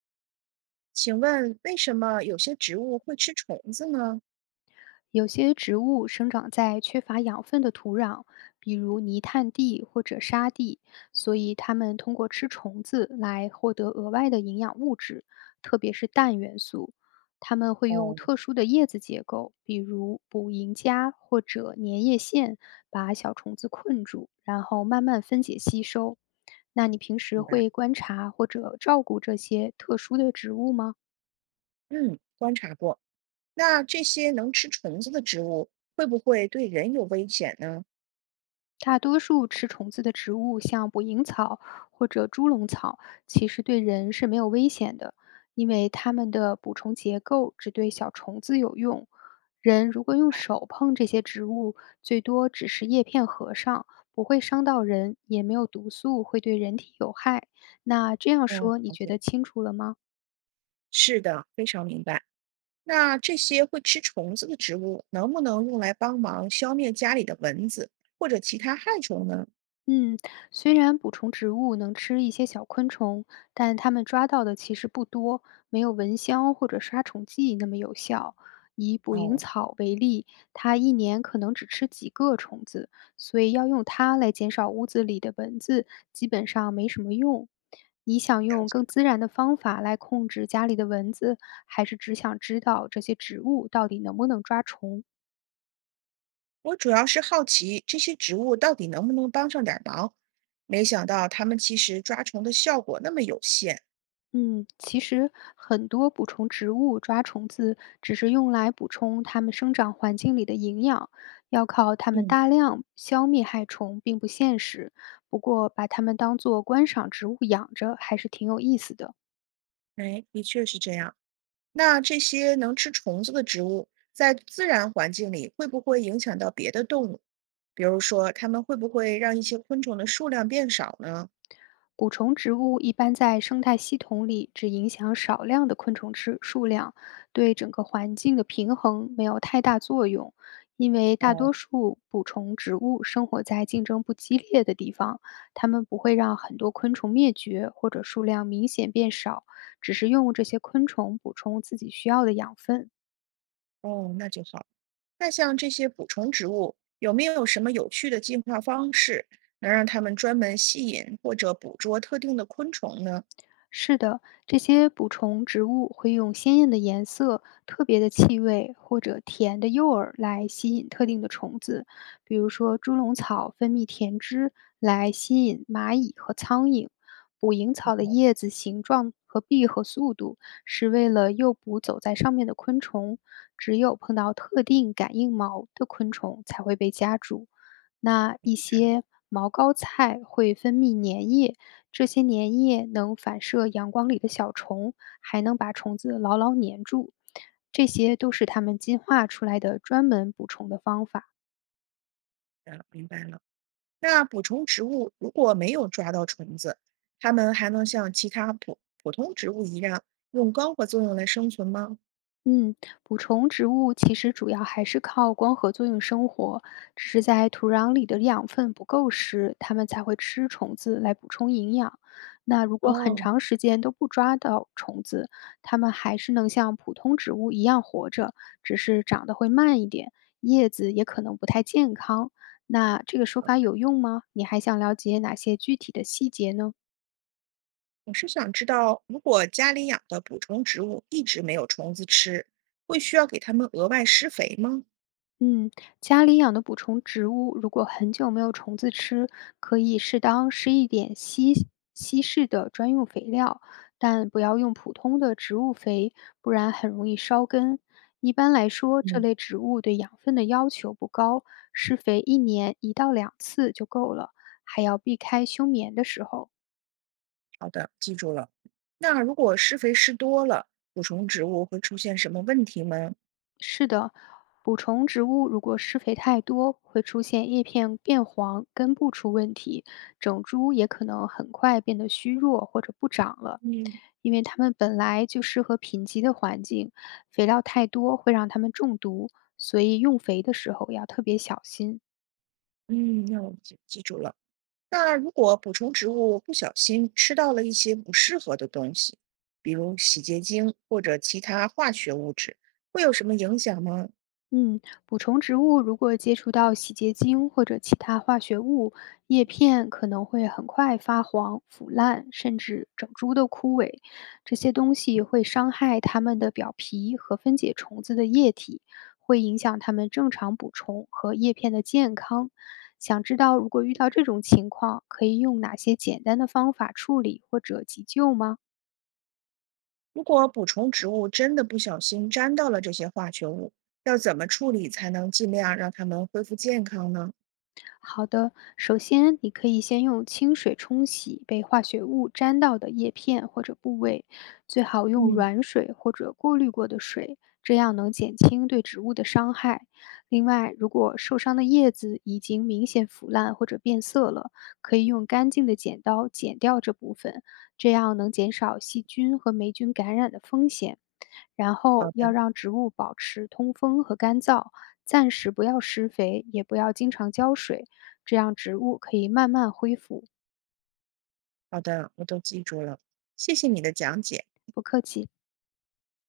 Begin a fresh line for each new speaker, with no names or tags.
请问为什么有些植物会吃虫子呢？
有些植物生长在缺乏养分的土壤，比如泥炭地或者沙地，所以它们通过吃虫子来获得额外的营养物质，特别是氮元素。它们会用
哦，
特殊的叶子结构，比如捕蝇夹或者粘液腺，把小虫子困住，然后慢慢分解吸收。那你平时
明白。
会观察或者照顾这些特殊的植物吗？
嗯，观察过。那这些能吃虫子的植物会不会对人有危险呢？
大多数吃虫子的植物，像捕蝇草或者猪笼草，其实对人是没有危险的，因为它们的捕虫结构只对小虫子有用。人如果用手碰这些植物，最多只是叶片合上，不会伤到人，也没有毒素会对人体有害。那这样
哦，
说，你
了
觉
解。
得清楚了吗？
是的，非常明白。那这些会吃虫子的植物能不能用来帮忙消灭家里的蚊子或者其他害虫呢？
嗯，虽然捕虫植物能吃一些小昆虫，但它们抓到的其实不多，没有蚊香或者杀虫剂那么有效。以捕蝇
哦，
草为例，它一年可能只吃几个虫子，所以要用它来减少屋子里的蚊子，基本上没什么用。你想
了
用
解。
更自然的方法来控制家里的蚊子，还是只想知道这些植物到底能不能抓虫？
我主要是好奇这些植物到底能不能帮上点儿忙，没想到它们其实抓虫的效果那么有限。
嗯，其实很多捕虫植物抓虫子只是用来补充它们生长环境里的营养，要靠它们
嗯。
大量消灭害虫并不现实。不过，把它们当做观赏植物养着还是挺有意思的。
哎，的确是这样。那这些能吃虫子的植物，在自然环境里会不会影响到别的动物？比如说，它们会不会让一些昆虫的数量变少呢？
蛊虫植物一般在生态系统里只影响少量的昆虫数量，对整个环境的平衡没有太大作用，因为大
哦，
多数捕虫植物生活在竞争不激烈的地方，它们不会让很多昆虫灭绝或者数量明显变少，只是用这些昆虫补充自己需要的养分。
哦，那就好。那像这些捕虫植物，有没有什么有趣的进化方式，能让它们专门吸引或者捕捉特定的昆虫呢？
是的，这些捕虫植物会用鲜艳的颜色、特别的气味或者甜的诱饵来吸引特定的虫子，比如说猪笼草分泌甜汁来吸引蚂蚁和苍蝇，捕蝇草的叶子形状和闭合速度是为了诱捕走在上面的昆虫，只有碰到特定感应毛的昆虫才会被夹住。那一些毛膏菜会分泌粘液。这些粘液能反射阳光里的小虫，还能把虫子牢牢粘住。这些都是它们进化出来的专门捕虫的方法。
啊，明白了。那捕虫植物如果没有抓到虫子，它们还能像其他普普通植物一样用光合作用来生存吗？
嗯，捕虫植物其实主要还是靠光合作用生活，只是在土壤里的养分不够时，它们才会吃虫子来补充营养。那如果很
哦，
长时间都不抓到虫子，它们还是能像普通植物一样活着，只是长得会慢一点，叶子也可能不太健康。那这个说法有用吗？你还想了解哪些具体的细节呢？
我是想知道，如果家里养的捕虫植物一直没有虫子吃，会需要给它们额外施肥吗？
嗯，家里养的补充植物，如果很久没有虫子吃，可以适当施一点稀释的专用肥料，但不要用普通的植物肥，不然很容易烧根。一般来说，这
嗯，
类植物对养分的要求不高，施肥一年一到两次就够了，还要避开休眠的时候。
好的，记住了。那如果施肥施多了，捕虫植物会出现什么问题吗？
是的，补充植物如果施肥太多，会出现叶片变黄、根部出问题，整株也可能很快变得虚弱或者不长了。
嗯，
因为它们本来就适合贫瘠的环境，肥料太多会让它们中毒，所以用肥的时候要特别小心。
嗯，那我记记住了。那如果补充植物不小心吃到了一些不适合的东西，比如洗洁精或者其他化学物质，会有什么影响吗？
嗯，补充植物如果接触到洗洁精或者其他化学物，叶片可能会很快发黄、腐烂，甚至整株都枯萎。这些东西会伤害它们的表皮和分解虫子的液体，会影响它们正常补充和叶片的健康。想知道如果遇到这种情况，可以用哪些简单的方法处理或者急救吗？
如果补充植物真的不小心沾到了这些化学物，要怎么处理才能尽量让它们恢复健康呢？
好的，首先你可以先用清水冲洗被化学物沾到的叶片或者部位，最好用
嗯，
软水或者过滤过的水，这样能减轻对植物的伤害。另外，如果受伤的叶子已经明显腐烂或者变色了，可以用干净的剪刀剪掉这部分，这样能减少细菌和霉菌感染的风险。然
好
后要
的，
让植物保持通风和干燥，暂时不要施肥，也不要经常浇水，这样植物可以慢慢恢复。
好的，我都记住了，谢谢你的讲解。
不客气。